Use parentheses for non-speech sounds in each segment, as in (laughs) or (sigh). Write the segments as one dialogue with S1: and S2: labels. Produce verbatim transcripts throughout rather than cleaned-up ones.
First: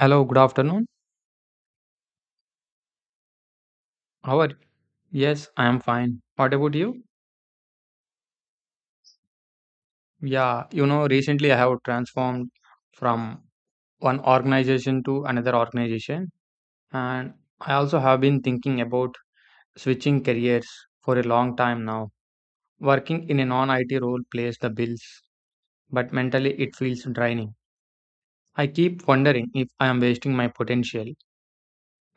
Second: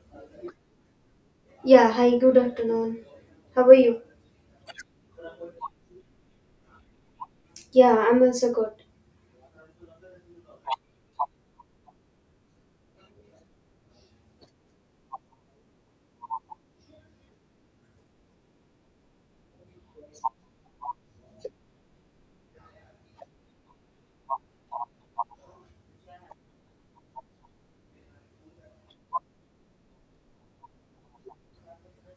S1: Hello, good afternoon.
S2: Yeah, hi, good afternoon. How are you?
S1: How are you? Yes, I am fine. What about you?
S2: Yeah, I'm also good.
S1: Yeah, you know, recently I have transformed from one organization to another organization, and I also have been thinking about switching careers for a long time now. Working in a non-I T role pays the bills, but mentally it feels draining. I keep wondering if I am wasting my potential.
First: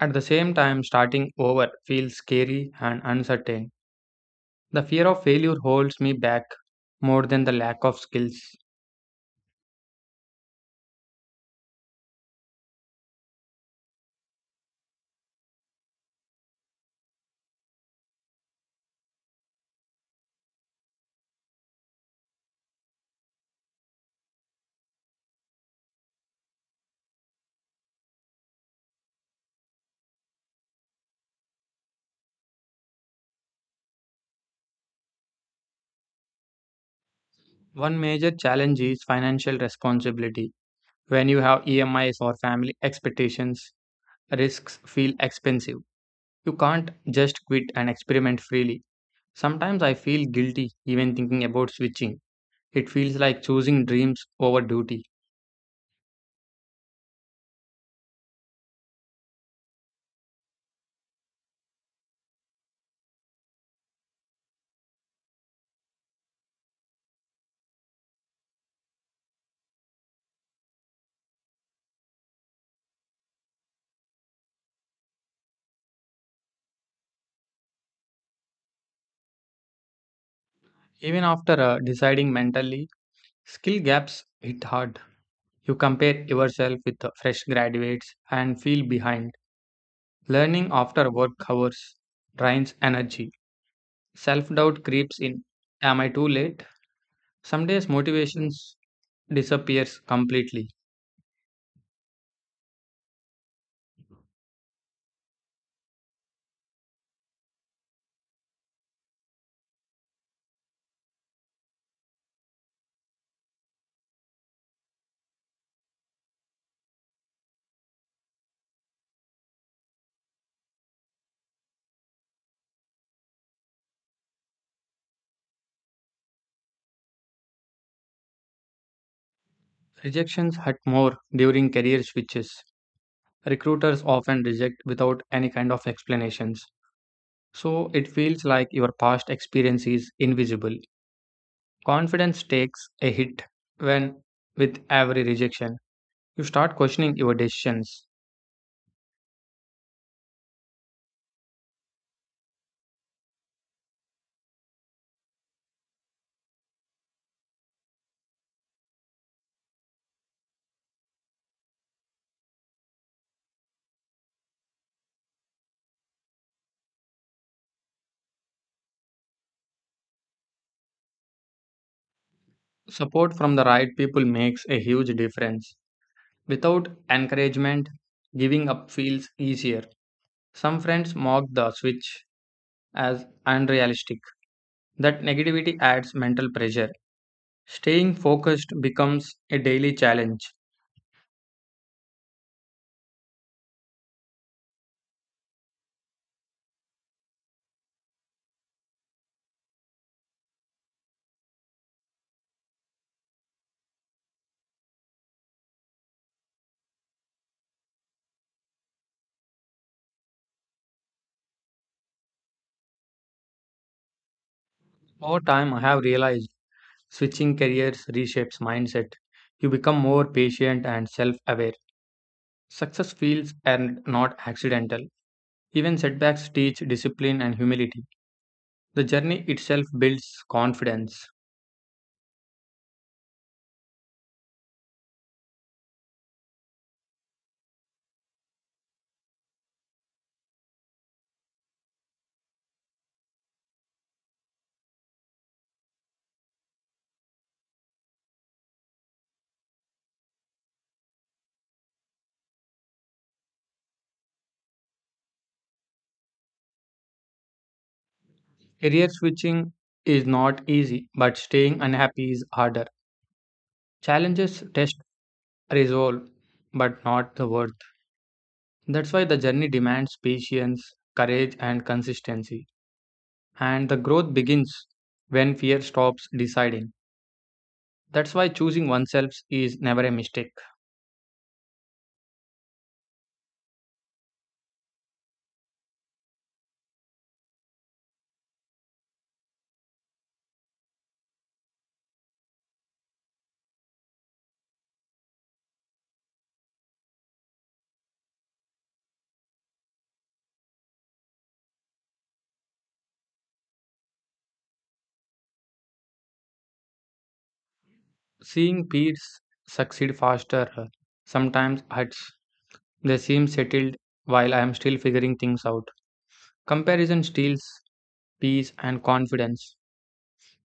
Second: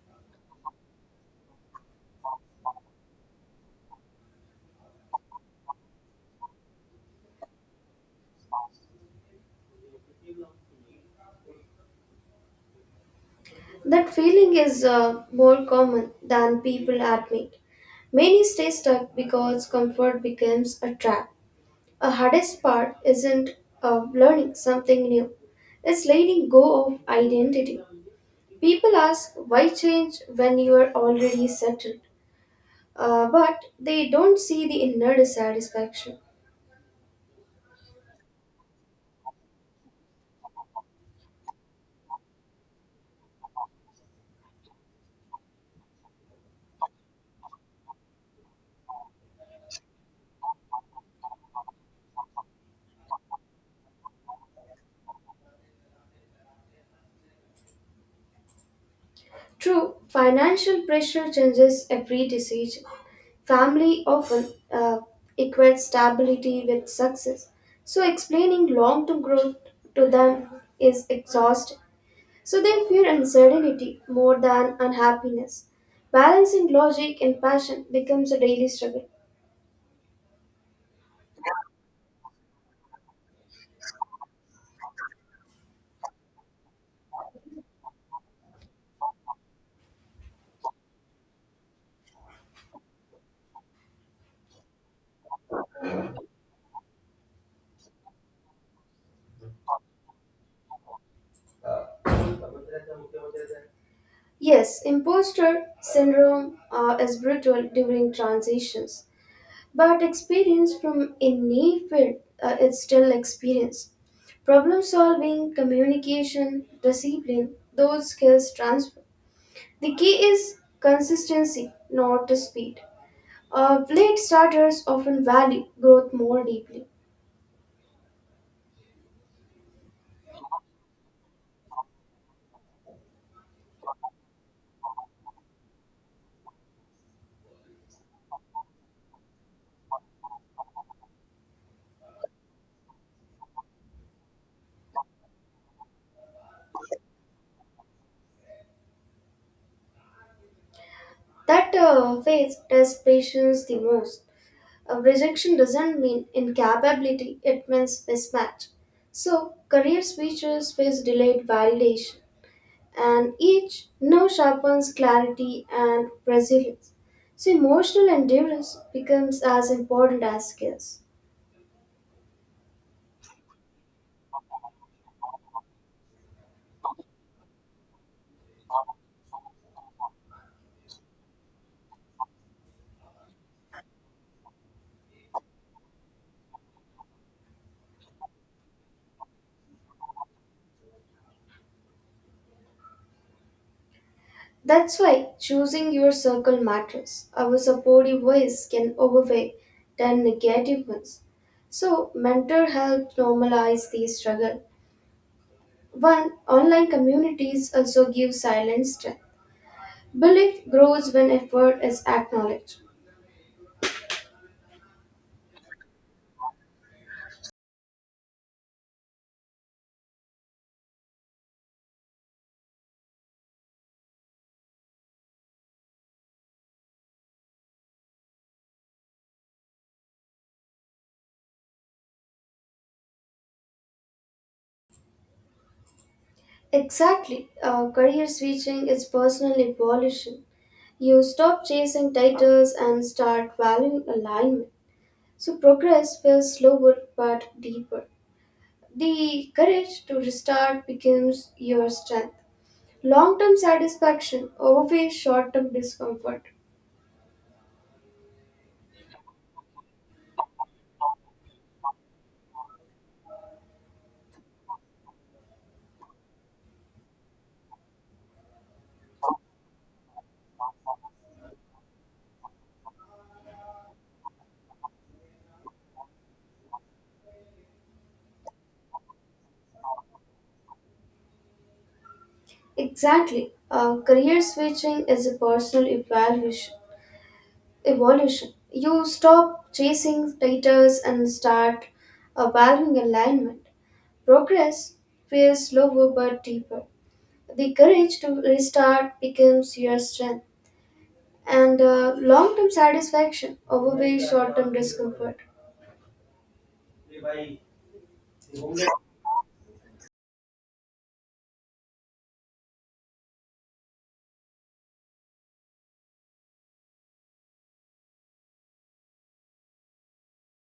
S1: At the same time, starting over feels scary and uncertain. The fear of failure holds me back more than the lack of skills.
S2: That feeling is uh, more common than people admit. Many stay stuck because comfort becomes a trap. A hardest part isn't uh, learning something new, it's letting go of identity. People ask why change when you are already settled, uh, but they don't see the inner dissatisfaction.
S1: One major challenge is financial responsibility. When you have E M Is or family expectations, risks feel expensive. You can't just quit and experiment freely. Sometimes I feel guilty even thinking about switching. It feels like choosing dreams over duty.
S2: True, financial pressure changes every decision. Family often uh, equates stability with success, so explaining long term growth to them is exhausting. So they fear uncertainty more than unhappiness. Balancing logic and passion becomes a daily struggle.
S1: Even after uh, deciding mentally, skill gaps hit hard. You compare yourself with uh, fresh graduates and feel behind. Learning after work hours drains energy. Self doubt creeps in. Am I too late? Some days motivation disappears completely.
S2: Yes, imposter syndrome uh, is brutal during transitions, but experience from any field uh, is still experience. Problem solving, communication, discipline, those skills transfer. The key is consistency, not the speed. Uh, late starters often value growth more deeply.
S1: Rejections hurt more during career switches. Recruiters often reject without any kind of explanations. So it feels like your past experience is invisible. Confidence takes a hit when, with every rejection, you start questioning your decisions.
S2: That uh, phase tests patience the most. Uh, rejection doesn't mean incapability, it means mismatch. So, career speeches face delayed validation, and each no sharpens clarity and resilience. So, emotional endurance becomes as important as skills.
S1: Support from the right people makes a huge difference. Without encouragement, giving up feels easier. Some friends mock the switch as unrealistic. That negativity adds mental pressure. Staying focused becomes a daily challenge.
S2: That's why choosing your circle matters. Our supportive ways can overweigh their negative ones. So, mentor help normalize the struggle. One, online communities also give silent strength. Belief grows when effort is acknowledged.
S1: Over time, I have realized switching careers reshapes mindset. You become more patient and self aware. Success feels earned, not accidental. Even setbacks teach discipline and humility. The journey itself builds confidence.
S2: Exactly, uh, career switching is personal evolution. You stop chasing titles and start valuing alignment. So, progress feels slower but deeper. The courage to restart becomes your strength. Long term satisfaction outweighs short term discomfort.
S1: Career switching is not easy, but staying unhappy is harder. Challenges test resolve, but not the worth. That's why the journey demands patience, courage, and consistency. And the growth begins when fear stops deciding. That's why choosing oneself is never a mistake.
S2: Exactly. Uh, career switching is a personal evaluation, evolution. You stop chasing titles and start uh, valuing alignment. Progress feels slower but deeper. The courage to restart becomes your strength, and uh, long term satisfaction outweighs short term discomfort.
S1: Seeing peers succeed faster uh, sometimes hurts. They seem settled while I am still figuring things out. Comparison steals peace and confidence.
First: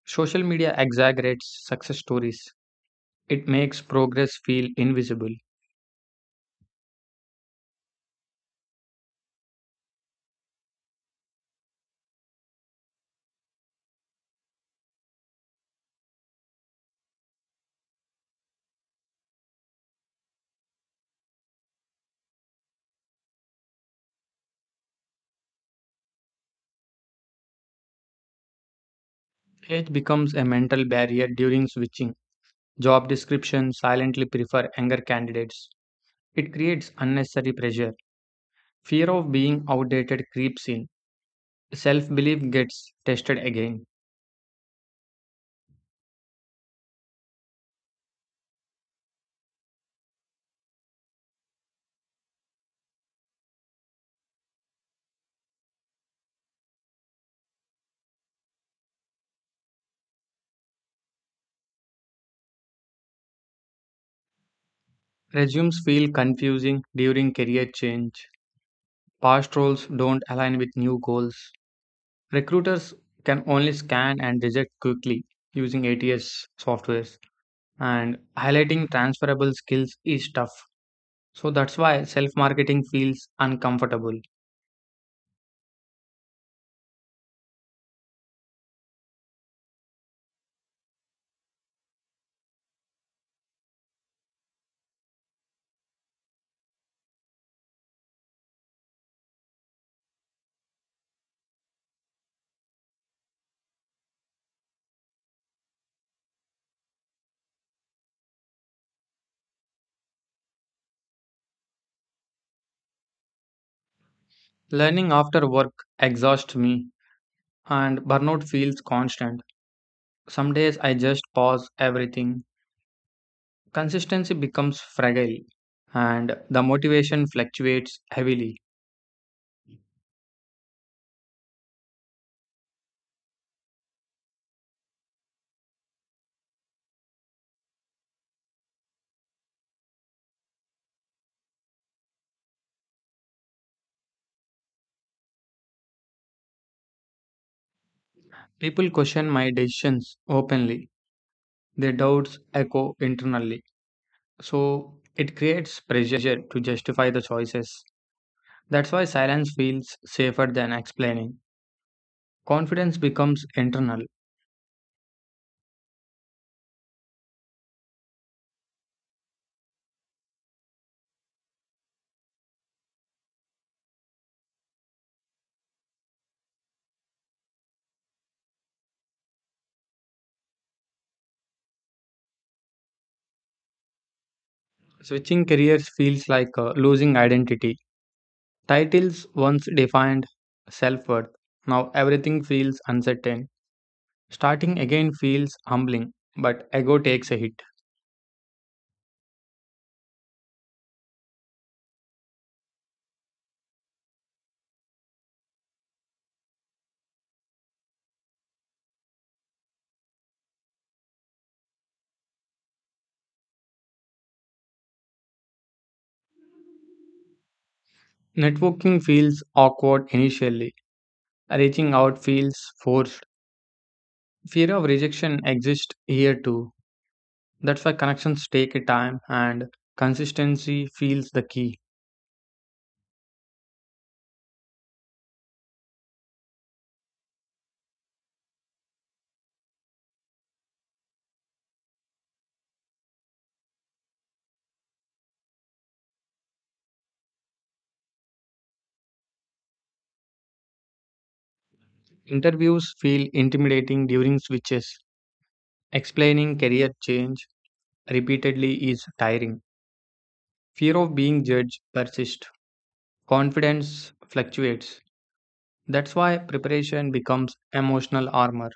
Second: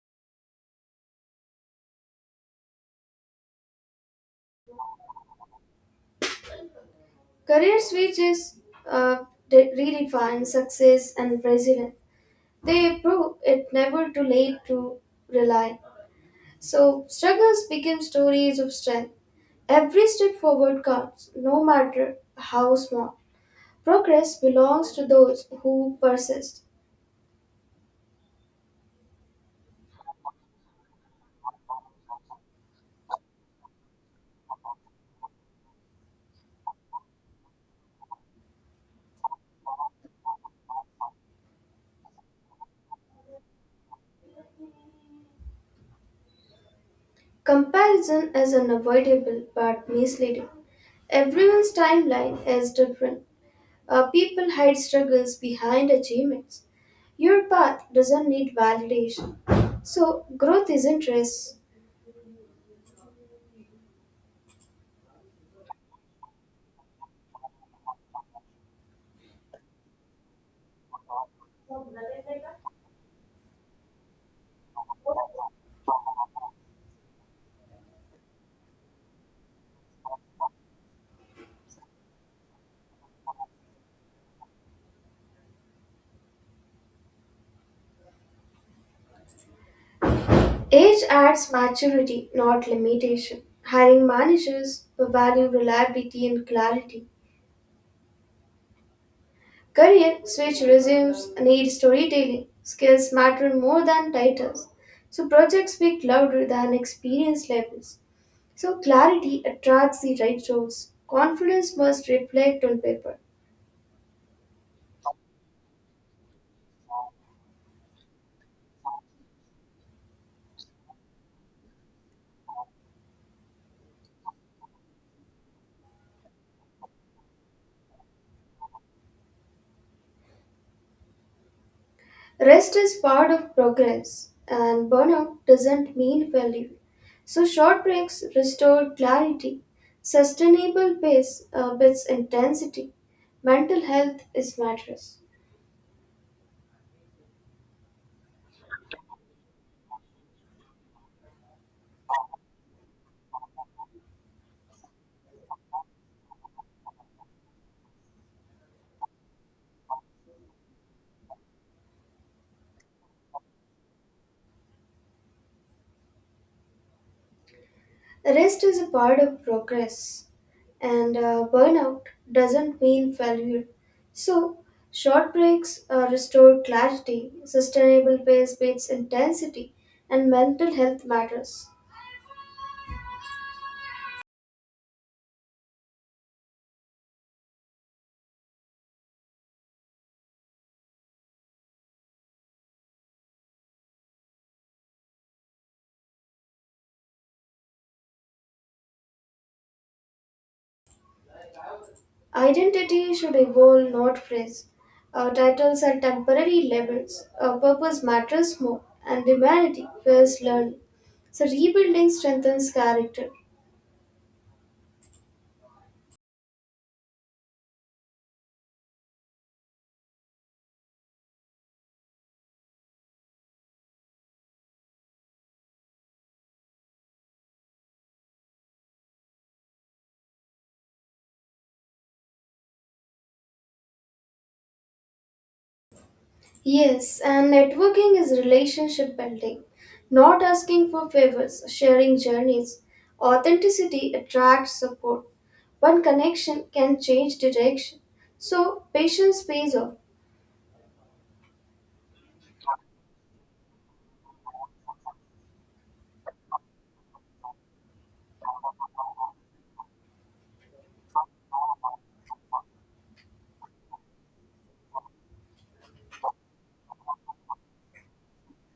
S1: Social media exaggerates success stories. It makes progress feel invisible.
S2: Career switches uh, de- redefine success and resilience. They prove it never too late to rely. So struggles become stories of strength. Every step forward counts, no matter how small. Progress belongs to those who persist.
S1: Age becomes a mental barrier during switching. Job descriptions silently prefer younger candidates. It creates unnecessary pressure. Fear of being outdated creeps in. Self belief gets tested again.
S2: Comparison is unavoidable but misleading. Everyone's timeline is different. Uh, people hide struggles behind achievements. Your path doesn't need validation. So, growth isn't risk.
S1: Resumes feel confusing during career change. Past roles don't align with new goals. Recruiters can only scan and reject quickly using A T S software, and highlighting transferable skills is tough. So that's why self marketing feels uncomfortable.
S2: Age adds maturity, not limitation. Hiring managers who value reliability and clarity. Career switch resumes need storytelling. Skills matter more than titles. So, projects speak louder than experience levels. So, clarity attracts the right roles. Confidence must reflect on paper.
S1: Learning after work exhausts me, and burnout feels constant. Some days I just pause everything. Consistency becomes fragile, and the motivation fluctuates heavily.
S2: Rest is part of progress, and burnout doesn't mean failure. So, short breaks restore clarity, sustainable pace uh, builds intensity, mental health is matters.
S1: People question my decisions openly, their doubts echo internally. So it creates pressure to justify the choices. That's why silence feels safer than explaining. Confidence becomes internal.
S2: Rest is a part of progress, and uh, burnout doesn't mean failure. So, short breaks uh, restore clarity, sustainable pace beats intensity, and mental health matters.
S1: Switching careers feels like uh, losing identity. Titles once defined self worth. Now everything feels uncertain. Starting again feels humbling, but ego takes a hit.
S2: Identity should evolve, not freeze. Our titles are temporary labels. Our purpose matters more, and humanity fears learning. So, rebuilding strengthens character.
S1: Networking feels awkward initially. Reaching out feels forced. Fear of rejection exists here too. That's why connections take a time and consistency feels the key.
S2: Yes, and networking is relationship building, not asking for favors, sharing journeys. Authenticity attracts support. One connection can change direction. So, patience pays off.
S1: Interviews feel intimidating during switches. Explaining career change repeatedly is tiring. Fear of being judged persists. Confidence fluctuates. That's why preparation becomes emotional armor.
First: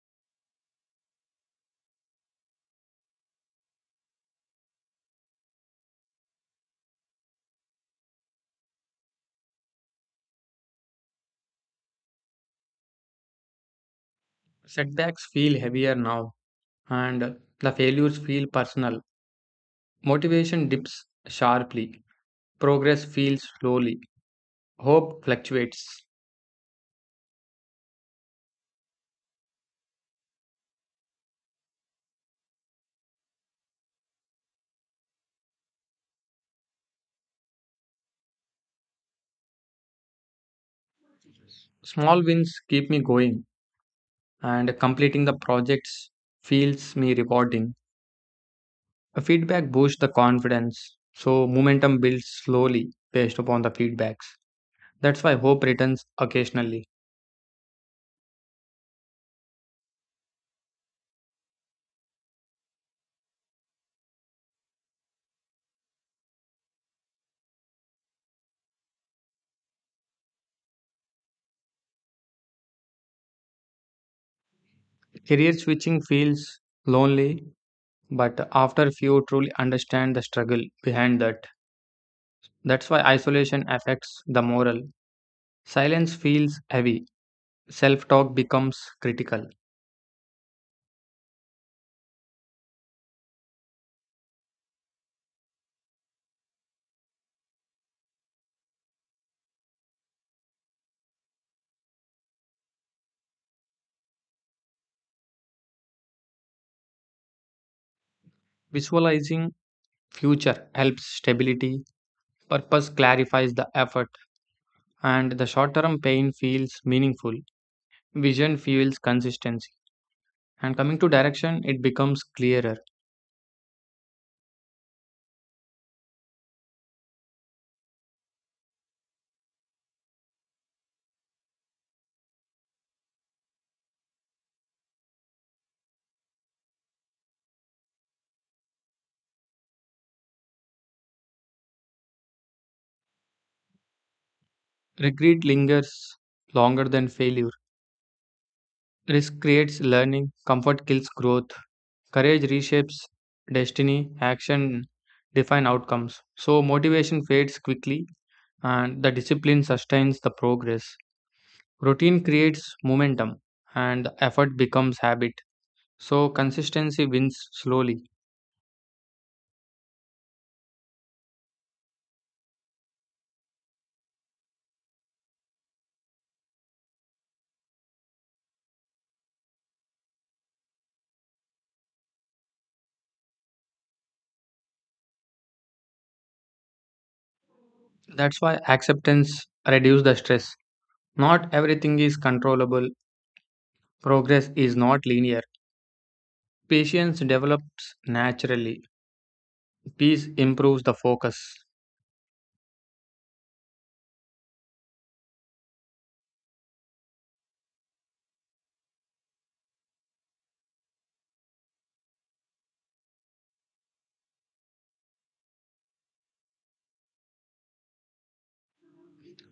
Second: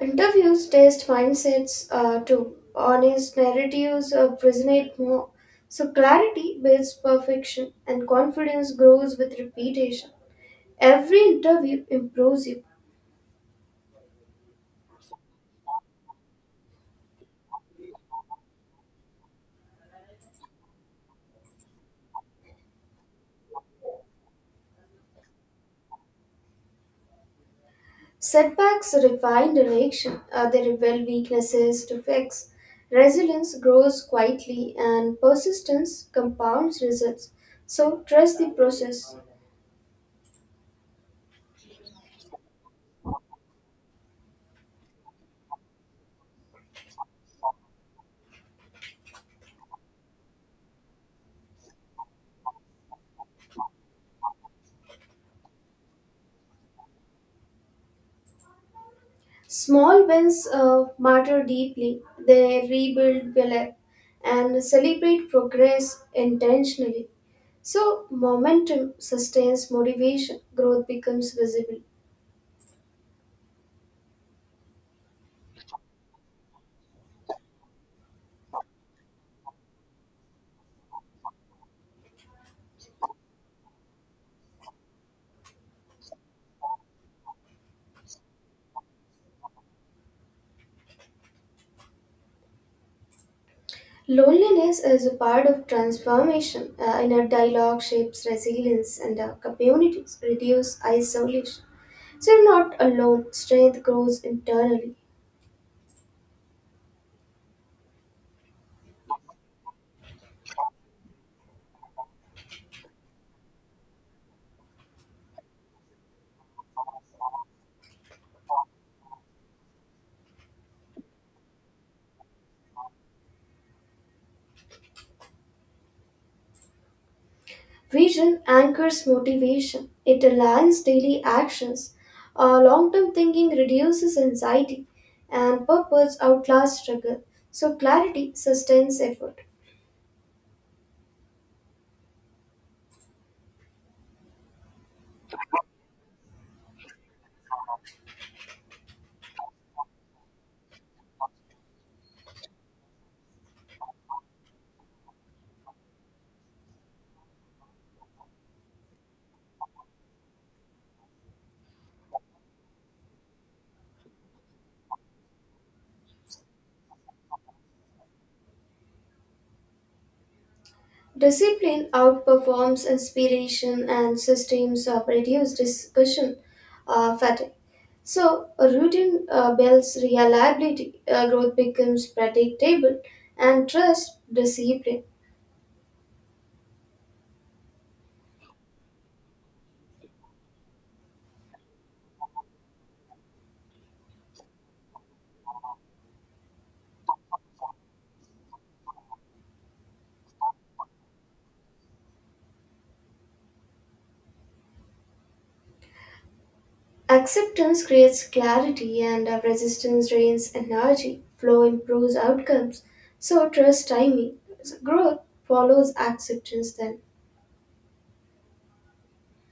S2: Interviews test mindsets uh, too. Honest narratives uh, resonate more. So clarity builds perfection and confidence grows with repetition. Every interview improves you.
S1: Setbacks feel heavier now, and the failures feel personal. Motivation dips sharply. Progress feels slowly. Hope fluctuates.
S2: Setbacks refine direction. Uh, they reveal weaknesses to fix. Resilience grows quietly and persistence compounds results. So trust the process.
S1: Small wins keep me going, and completing the projects feels me rewarding. A feedback boosts the confidence, so momentum builds slowly based upon the feedbacks. That's why hope returns occasionally.
S2: Small wins uh, matter deeply. They rebuild belief and celebrate progress intentionally. So, momentum sustains motivation, growth becomes visible.
S1: Career switching feels lonely, but after few truly understand the struggle behind that. That's why isolation affects the moral. Silence feels heavy. Self talk becomes critical.
S2: Loneliness is a part of transformation. Uh, inner dialogue shapes resilience, and uh, communities reduce isolation. So, you're not alone, strength grows internally.
S1: Visualizing future helps stability. Purpose clarifies the effort, and the short term pain feels meaningful. Vision fuels consistency. And coming to direction, it becomes clearer.
S2: Vision anchors motivation, it aligns daily actions. Long term thinking reduces anxiety, and purpose outlasts struggle. So, clarity sustains effort.
S1: Regret lingers longer than failure. Risk creates learning, comfort kills growth, courage reshapes destiny, action define outcomes. So motivation fades quickly and the discipline sustains the progress. Routine creates momentum and the effort becomes habit. So consistency wins slowly.
S2: Discipline outperforms inspiration, and systems uh, reduce discussion uh, fatigue. So, a routine uh, builds reliability, uh, growth becomes predictable, and trust discipline.
S1: That's why acceptance reduces the stress. Not everything is controllable. Progress is not linear. Patience develops naturally. Peace improves the focus.
S2: Acceptance creates clarity and uh, resistance drains energy. Flow improves outcomes. So trust timing. So growth follows acceptance then.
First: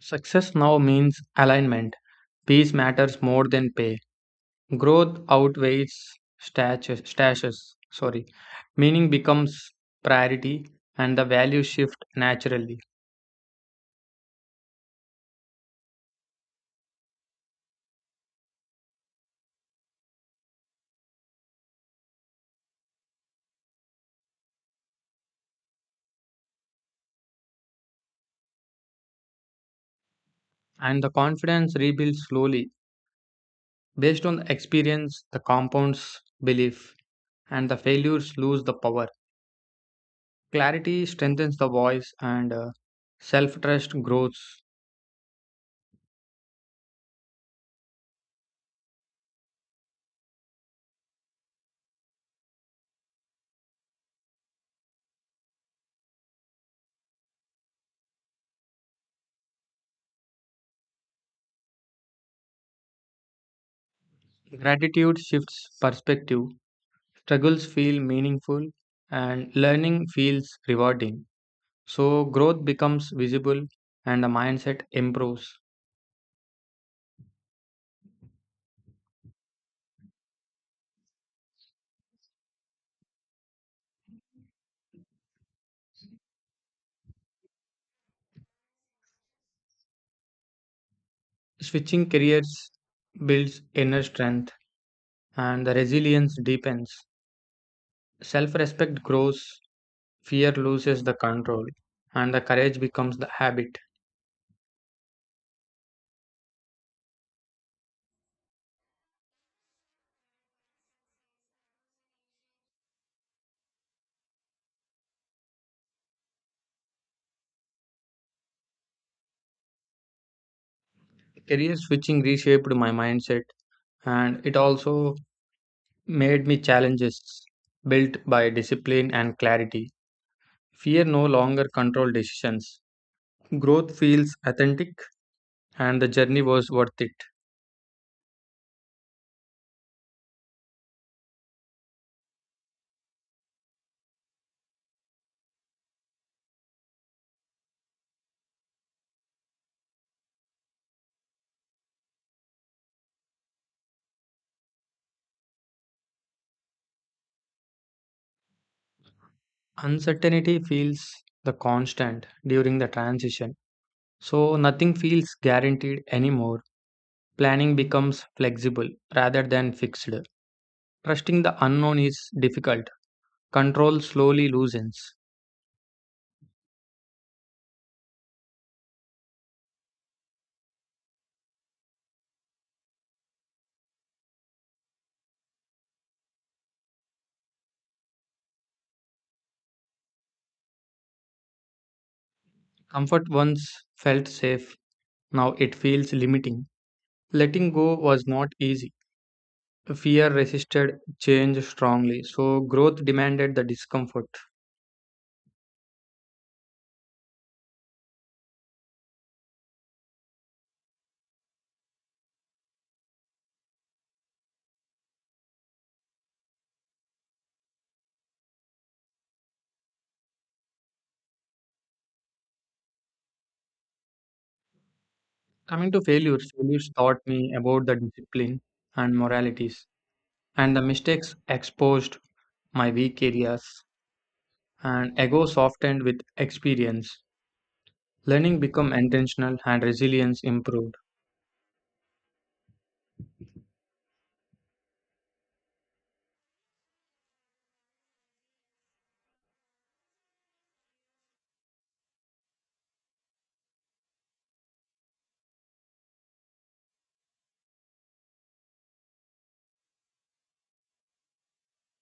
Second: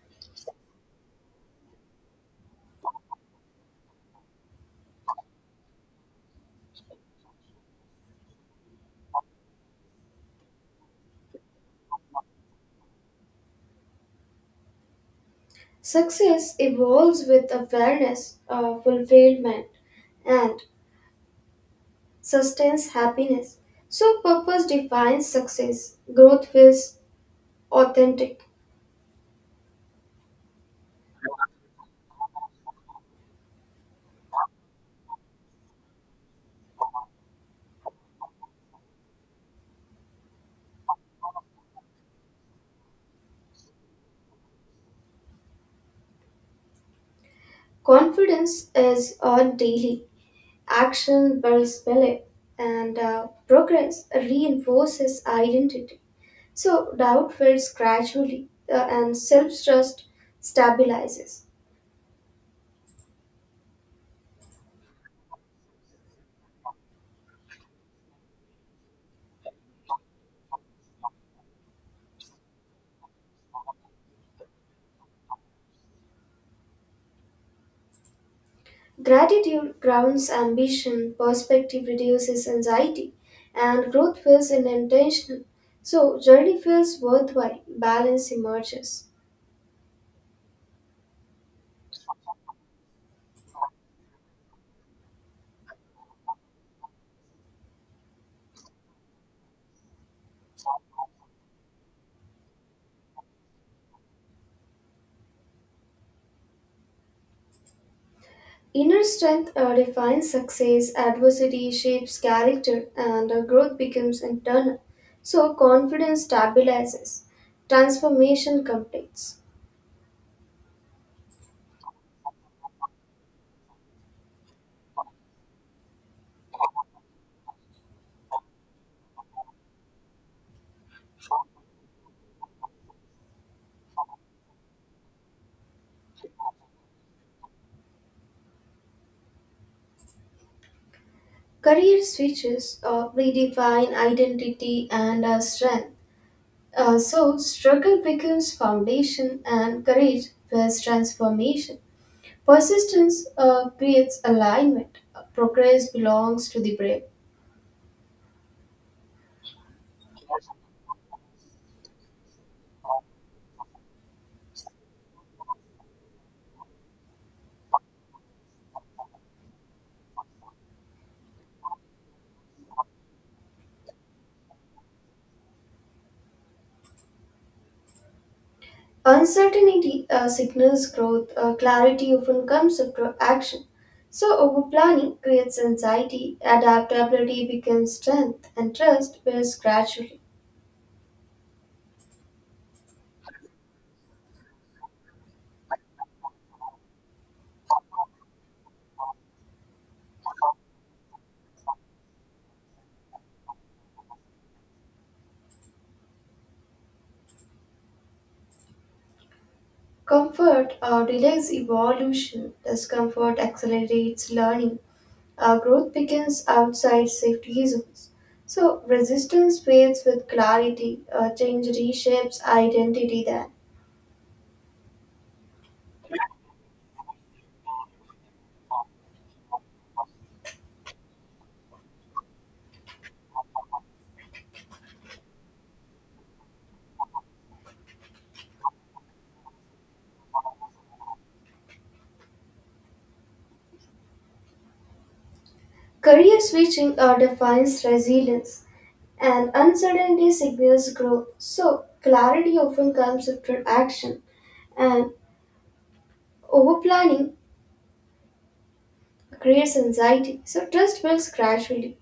S1: Success now means alignment. Peace matters more than pay. Growth outweighs stashes. Stashes, sorry. Meaning becomes priority and the values shift naturally.
S2: Success evolves with awareness of fulfillment and sustains happiness. So purpose defines success. Growth feels authentic.
S1: And the confidence rebuilds slowly. Based on the experience, the compounds belief and the failures lose the power. Clarity strengthens the voice and self trust grows.
S2: Confidence is earned daily. Action builds belief and uh, progress reinforces identity. So doubt fades gradually uh, and self trust stabilizes.
S1: Gratitude shifts perspective. Struggles feel meaningful and learning feels rewarding. So, growth becomes visible and the mindset improves.
S2: Gratitude grounds ambition, perspective reduces anxiety, and growth feels intentional. So journey feels worthwhile, balance emerges.
S1: Switching careers builds inner strength and the resilience deepens. Self respect grows, fear loses the control, and the courage becomes the habit.
S2: Inner strength uh, defines success, adversity shapes character, and uh, growth becomes internal. So confidence stabilizes, transformation completes.
S1: Career switching reshaped my mindset and it also made me challenges built by discipline and clarity. Fear no longer controlled decisions. Growth feels authentic and the journey was worth it.
S2: Career switches uh, redefine identity and uh, strength. Uh, so, struggle becomes foundation and courage builds transformation. Persistence uh, creates alignment. Uh, Progress belongs to the brave.
S1: Uncertainty feels the constant during the transition. So nothing feels guaranteed anymore. Planning becomes flexible rather than fixed. Trusting the unknown is difficult. Control slowly loosens.
S2: Uncertainty uh, signals growth. Uh, clarity often comes after action. So, over planning creates anxiety. Adaptability becomes strength, and trust builds gradually.
S1: Comfort once felt safe, now it feels limiting. Letting go was not easy. Fear resisted change strongly, so growth demanded the discomfort.
S2: Comfort uh, delays evolution. Discomfort accelerates learning. Our growth begins outside safety zones. So resistance fades with clarity. Uh, change reshapes identity then.
S1: Coming to failures, failures taught me about the discipline and moralities, and the mistakes exposed my weak areas, and ego softened with experience. Learning become intentional and resilience improved.
S2: Career switching uh, defines resilience, and uncertainty signals growth. So clarity often comes after action, and over planning creates anxiety. So trust builds gradually.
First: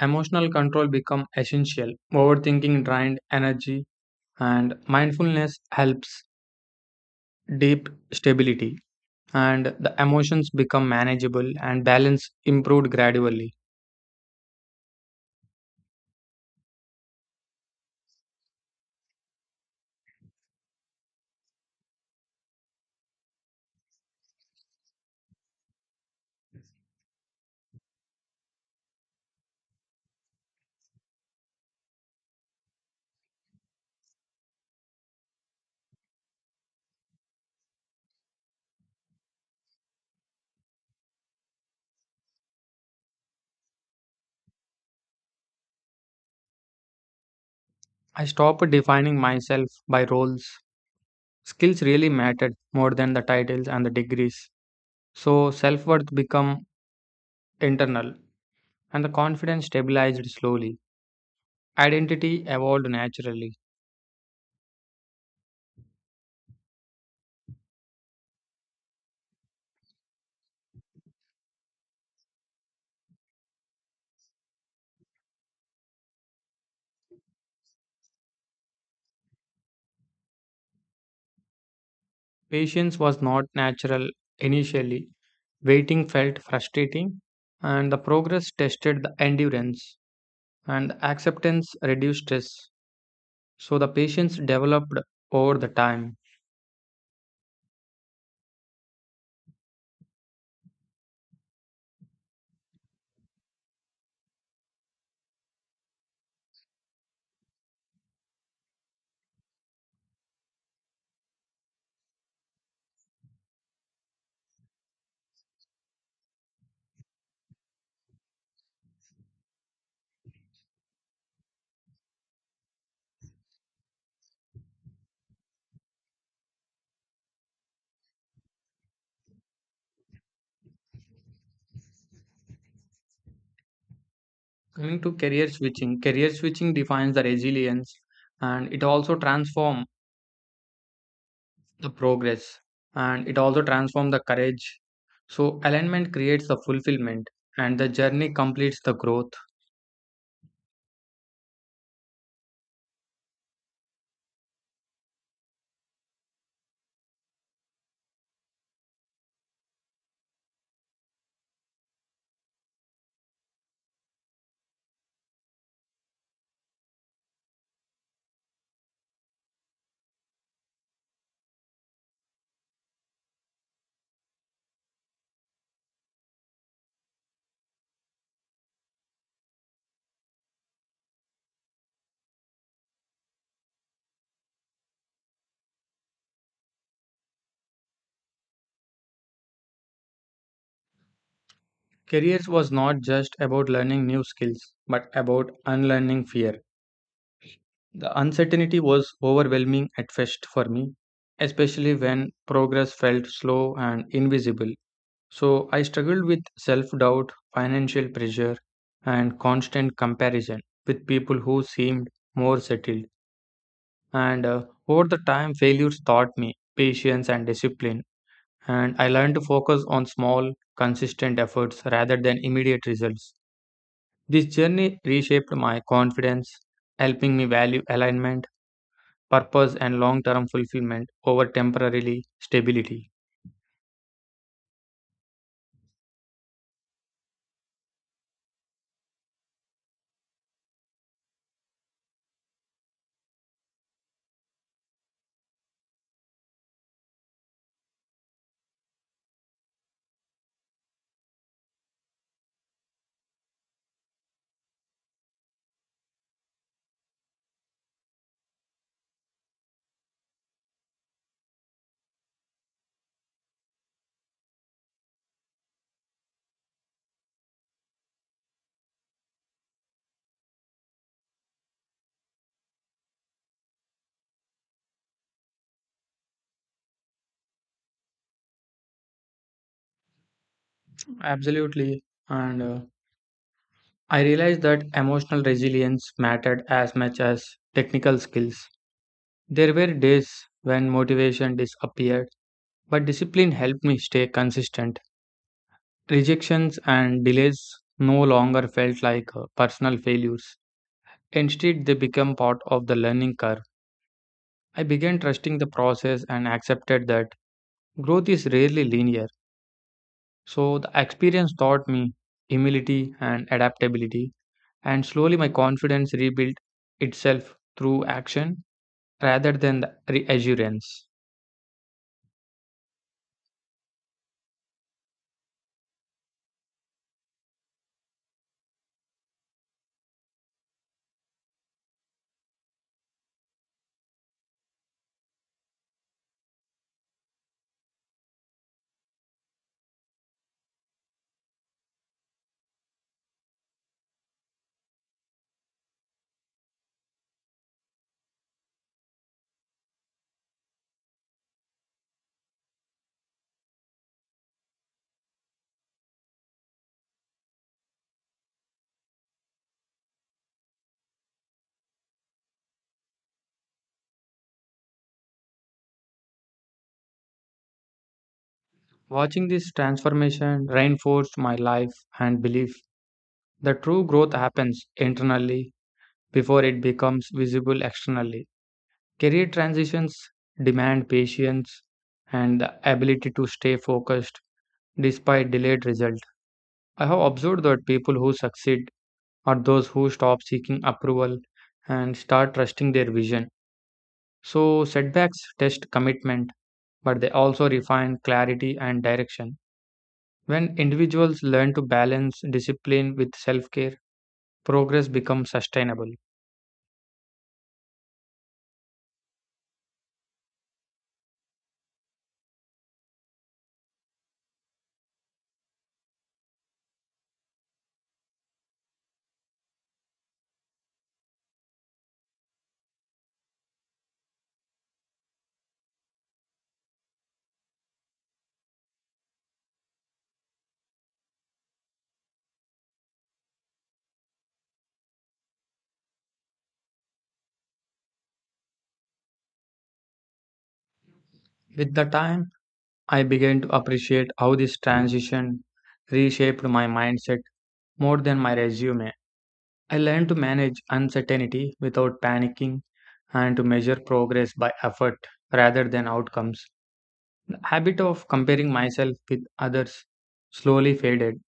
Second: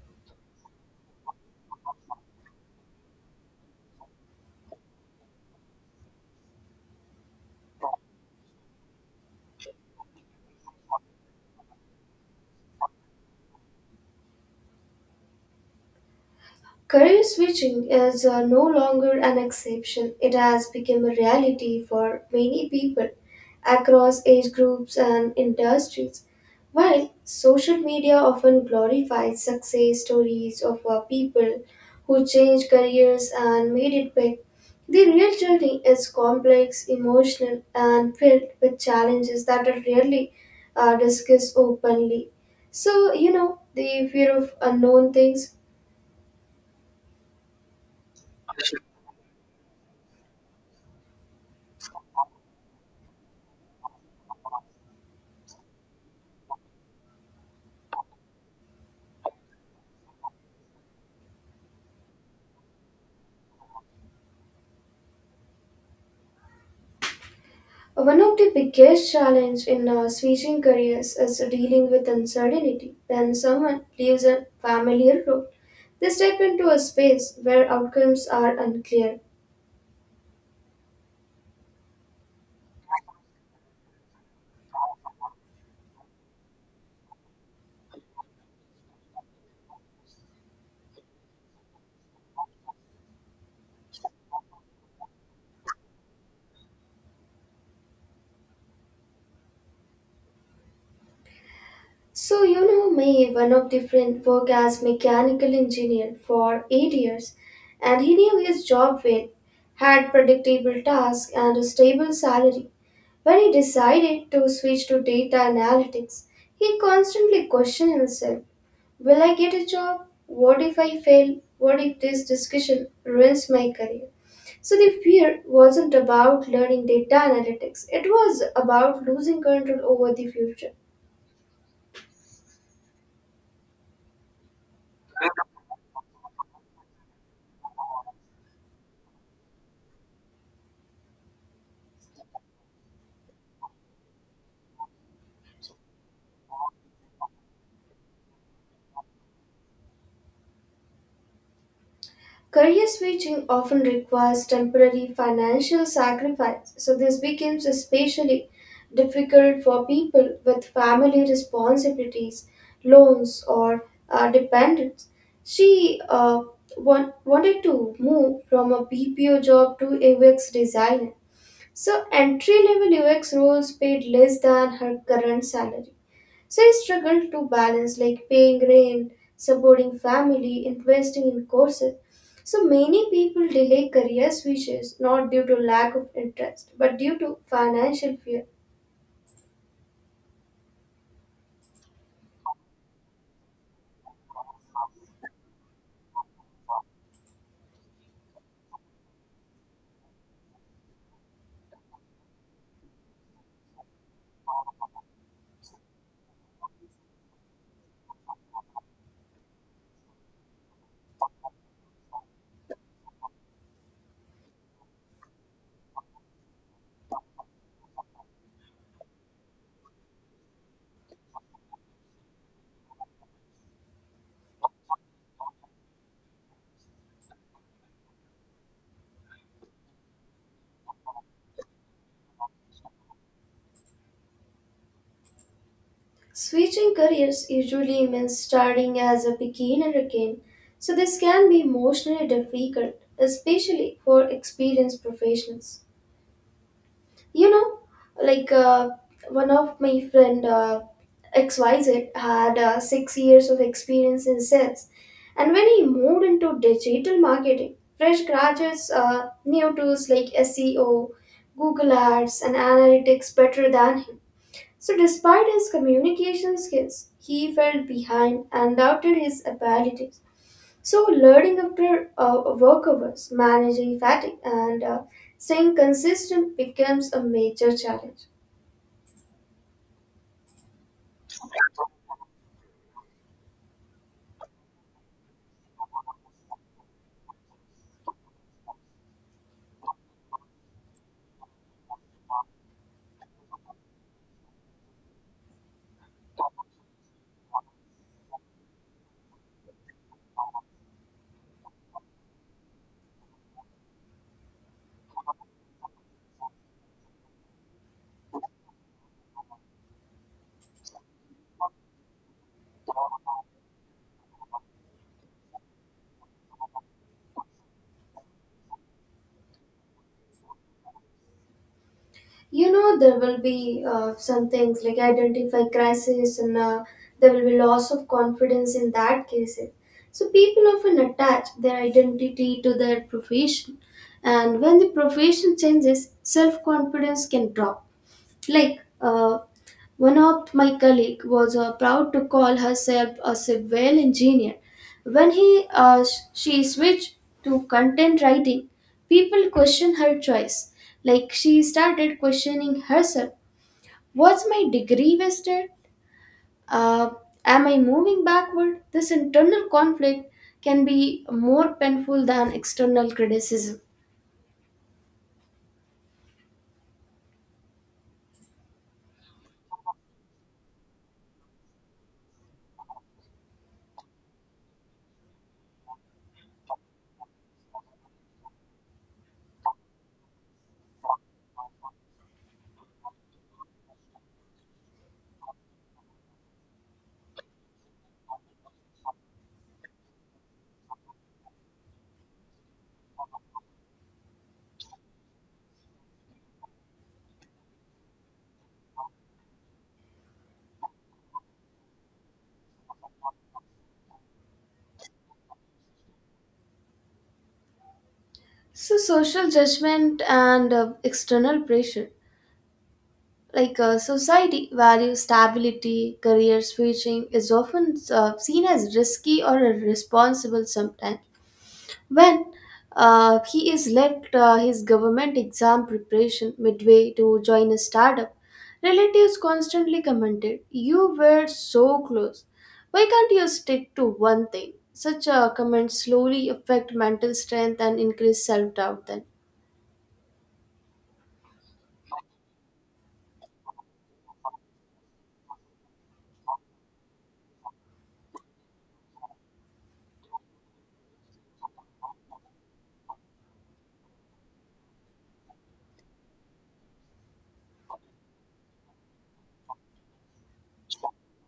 S1: Emotional control become essential. Overthinking drained energy, and mindfulness helps deep stability. And the emotions become manageable, and balance improved gradually.
S2: Career switching is uh, no longer an exception, it has become a reality for many people across age groups and industries. While social media often glorifies success stories of uh, people who changed careers and made it big, the real journey is complex, emotional, and filled with challenges that are rarely uh, discussed openly. So, you know, the fear of unknown things.
S1: I stopped defining myself by roles. Skills really mattered more than the titles and the degrees. So self-worth became internal and the confidence stabilized slowly. Identity evolved naturally.
S2: One of the biggest challenges in our switching careers is dealing with uncertainty. When someone leaves a familiar role, they step into a space where outcomes are unclear.
S1: Patience was not natural initially. Waiting felt frustrating and the progress tested the endurance and the acceptance reduced stress. So the patience developed over the time.
S2: So, you know me, one of the friend worked as mechanical engineer for eight years, and he knew his job well, had predictable tasks and a stable salary. When he decided to switch to data analytics, he constantly questioned himself. Will I get a job? What if I fail? What if this discussion ruins my career? So the fear wasn't about learning data analytics, it was about losing control over the future.
S1: Coming to career switching, career switching defines the resilience and it also transforms the progress and it also transforms the courage. So alignment creates the fulfillment and the journey completes the growth.
S2: Career switching often requires temporary financial sacrifice, so this becomes especially difficult for people with family responsibilities, loans, or uh, dependents. She uh, want, wanted to move from a B P O job to U X designer, so entry level U X roles paid less than her current salary. So I struggled to balance like paying rent, supporting family, investing in courses. So many people delay career switches not due to lack of interest but due to financial fear.
S1: Careers was not just about learning new skills but about unlearning fear. The uncertainty was overwhelming at first for me, especially when progress felt slow and invisible. So I struggled with self doubt, financial pressure, and constant comparison with people who seemed more settled. And uh, Over the time, failures taught me patience and discipline. And I learned to focus on small, consistent efforts rather than immediate results. This journey reshaped my confidence, helping me value alignment, purpose, and long term fulfillment over temporarily stability.
S2: Switching careers usually means starting as a beginner again, so this can be emotionally difficult, especially for experienced professionals. You know, like uh, one of my friend uh, xyz had uh, six years of experience in sales, and when he moved into digital marketing, fresh graduates uh, new tools like SEO, Google ads and analytics better than him. So despite his communication skills he felt behind and doubted his abilities. So, learning after uh, work hours, managing fatigue, and uh, staying consistent becomes a major challenge.
S1: Absolutely. And uh, I realized that emotional resilience mattered as much as technical skills. There were days when motivation disappeared, but discipline helped me stay consistent. Rejections and delays no longer felt like uh, personal failures. Instead, they became part of the learning curve. I began trusting the process and accepted that growth is rarely linear. So, the experience taught me humility and adaptability, and slowly my confidence rebuilt itself through action rather than the reassurance.
S2: You know, there will be uh, some things like identify crisis, and uh, there will be loss of confidence in that case. So, people often attach their identity to their profession, and when the profession changes, self confidence can drop. Like uh, one of my colleague was uh, proud to call herself a civil engineer. When he uh, sh- she switched to content writing, people questioned her choice. Like she started questioning herself. Was my degree wasted? Uh, am I moving backward? This internal conflict can be more painful than external criticism.
S1: Watching this transformation reinforced my life and belief that true growth happens internally before it becomes visible externally. Career transitions demand patience and the ability to stay focused despite delayed results. I have observed that people who succeed are those who stop seeking approval and start trusting their vision. So, setbacks test commitment, but they also refine clarity and direction. When individuals learn to balance discipline with self care, progress becomes sustainable.
S2: So, social judgment and uh, external pressure. Like a society values stability, career switching is often uh, seen as risky or irresponsible sometimes. When uh, he is left uh, his government exam preparation midway to join a startup, relatives constantly commented, "You were so close. Why can't you stick to one thing?" Such uh, comments slowly affect mental strength and increase self doubt then.
S1: With the time, I began to appreciate how this transition reshaped my mindset more than my resume. I learned to manage uncertainty without panicking and to measure progress by effort rather than outcomes. The habit of comparing myself with others slowly faded,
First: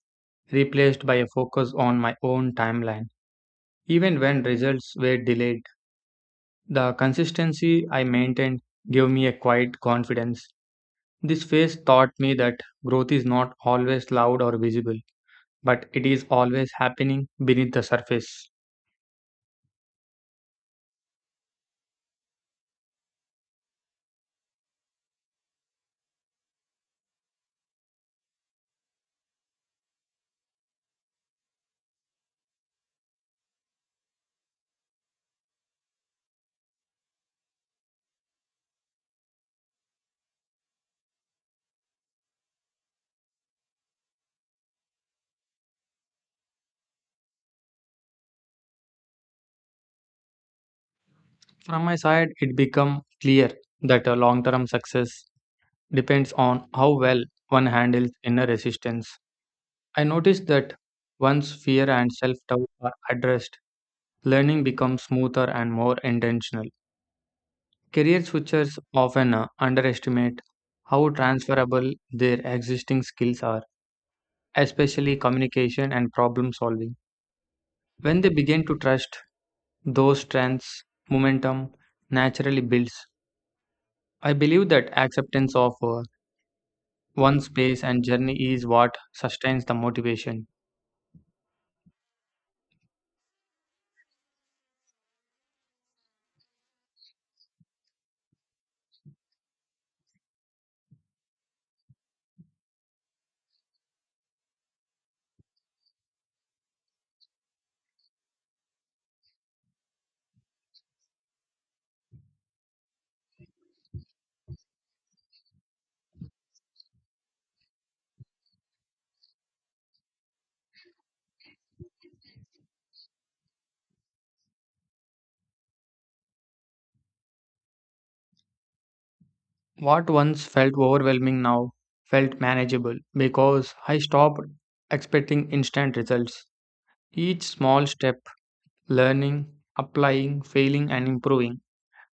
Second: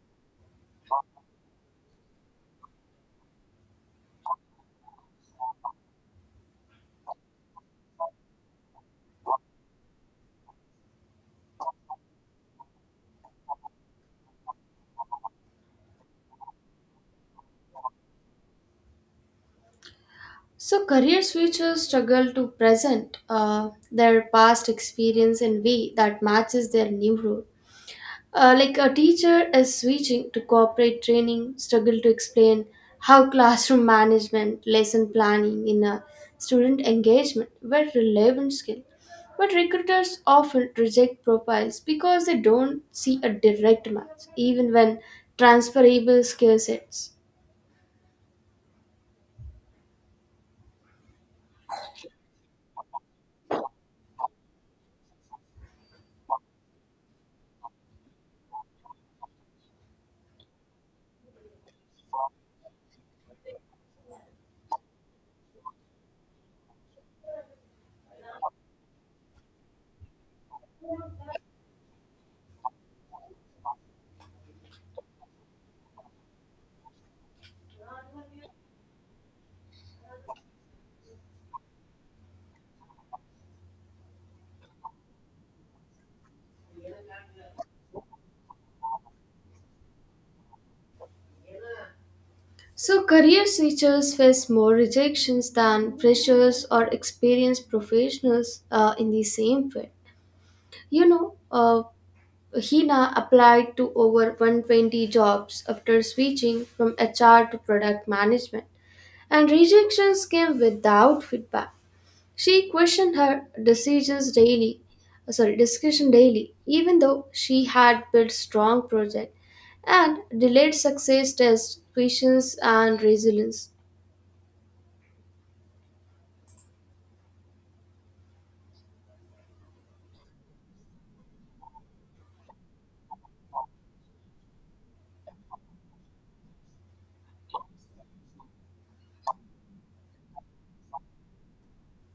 S1: replaced by a focus on my own timeline. Even when results were delayed, the consistency I maintained gave me a quiet confidence. This phase taught me that growth is not always loud or visible, but it is always happening beneath the surface.
S2: So, career switchers struggle to present uh, their past experience in way that matches their new role. Uh, like a teacher is switching to corporate training, struggle to explain how (laughs) classroom management, lesson planning in a student engagement were relevant skill. But recruiters often reject profiles because they don't see a direct match, even when transferable skill sets.
S1: From my side, it became clear that a long term success depends on how well one handles inner resistance. I noticed that once fear and self doubt are addressed, learning becomes smoother and more intentional. Career switchers often uh, underestimate how transferable their existing skills are, especially communication and problem solving. When they begin to trust those strengths, momentum naturally builds. I believe that acceptance of uh, one's pace and journey is what sustains the motivation.
S2: So, career switchers face more rejections than freshers or experienced professionals uh, in the same field. You know, uh, Hina applied to over one hundred twenty jobs after switching from H R to product management, and rejections came without feedback. She questioned her decisions daily, uh, sorry, discussion daily, even though she had built strong project and delayed success tests, patience, and resilience.
S1: What once felt overwhelming now felt manageable because I stopped expecting instant results. Each small step, learning, applying, failing, and improving,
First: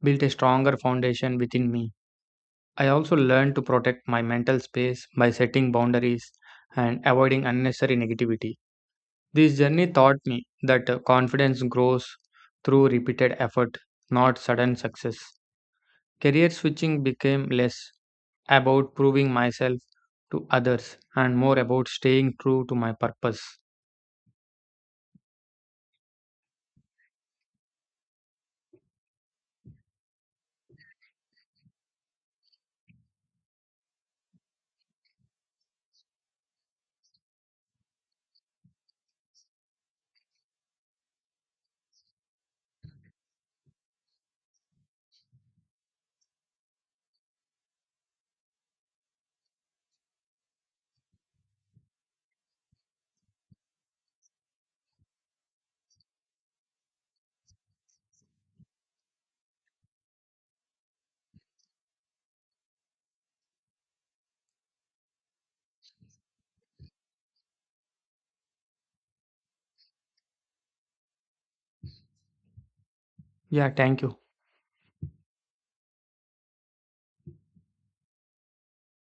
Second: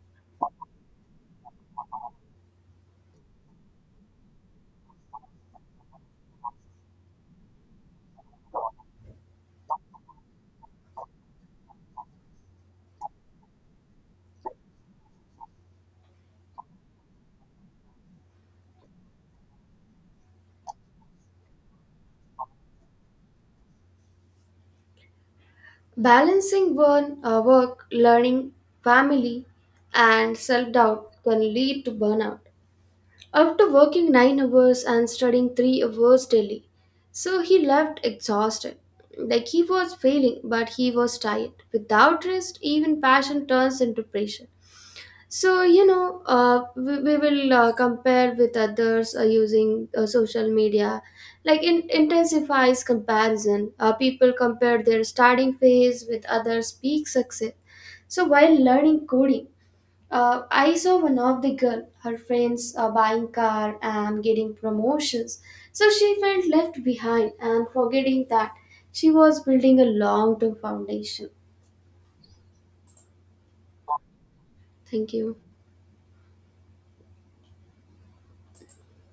S1: built a stronger foundation within me. I also learned to protect my mental space by setting boundaries and avoiding unnecessary negativity. This journey taught me that uh, confidence grows through repeated effort, not sudden success. Career switching became less about proving myself to others and more about staying true to my purpose.
S2: Balancing burn, uh, work, learning, family, and self doubt can lead to burnout. After working nine hours and studying three hours daily, so he left exhausted. Like he was failing, but he was tired. Without rest, even passion turns into pressure. So, you know, uh, we, we will uh, compare with others uh, using uh, social media. Like, it intensifies comparison. Uh, people compare their starting phase with others' peak success. So, while learning coding, uh, I saw one of the girl, her friends uh, buying car and getting promotions. So, she felt left behind and forgetting that she was building a long term foundation.
S1: Yeah, thank you.
S2: Thank you.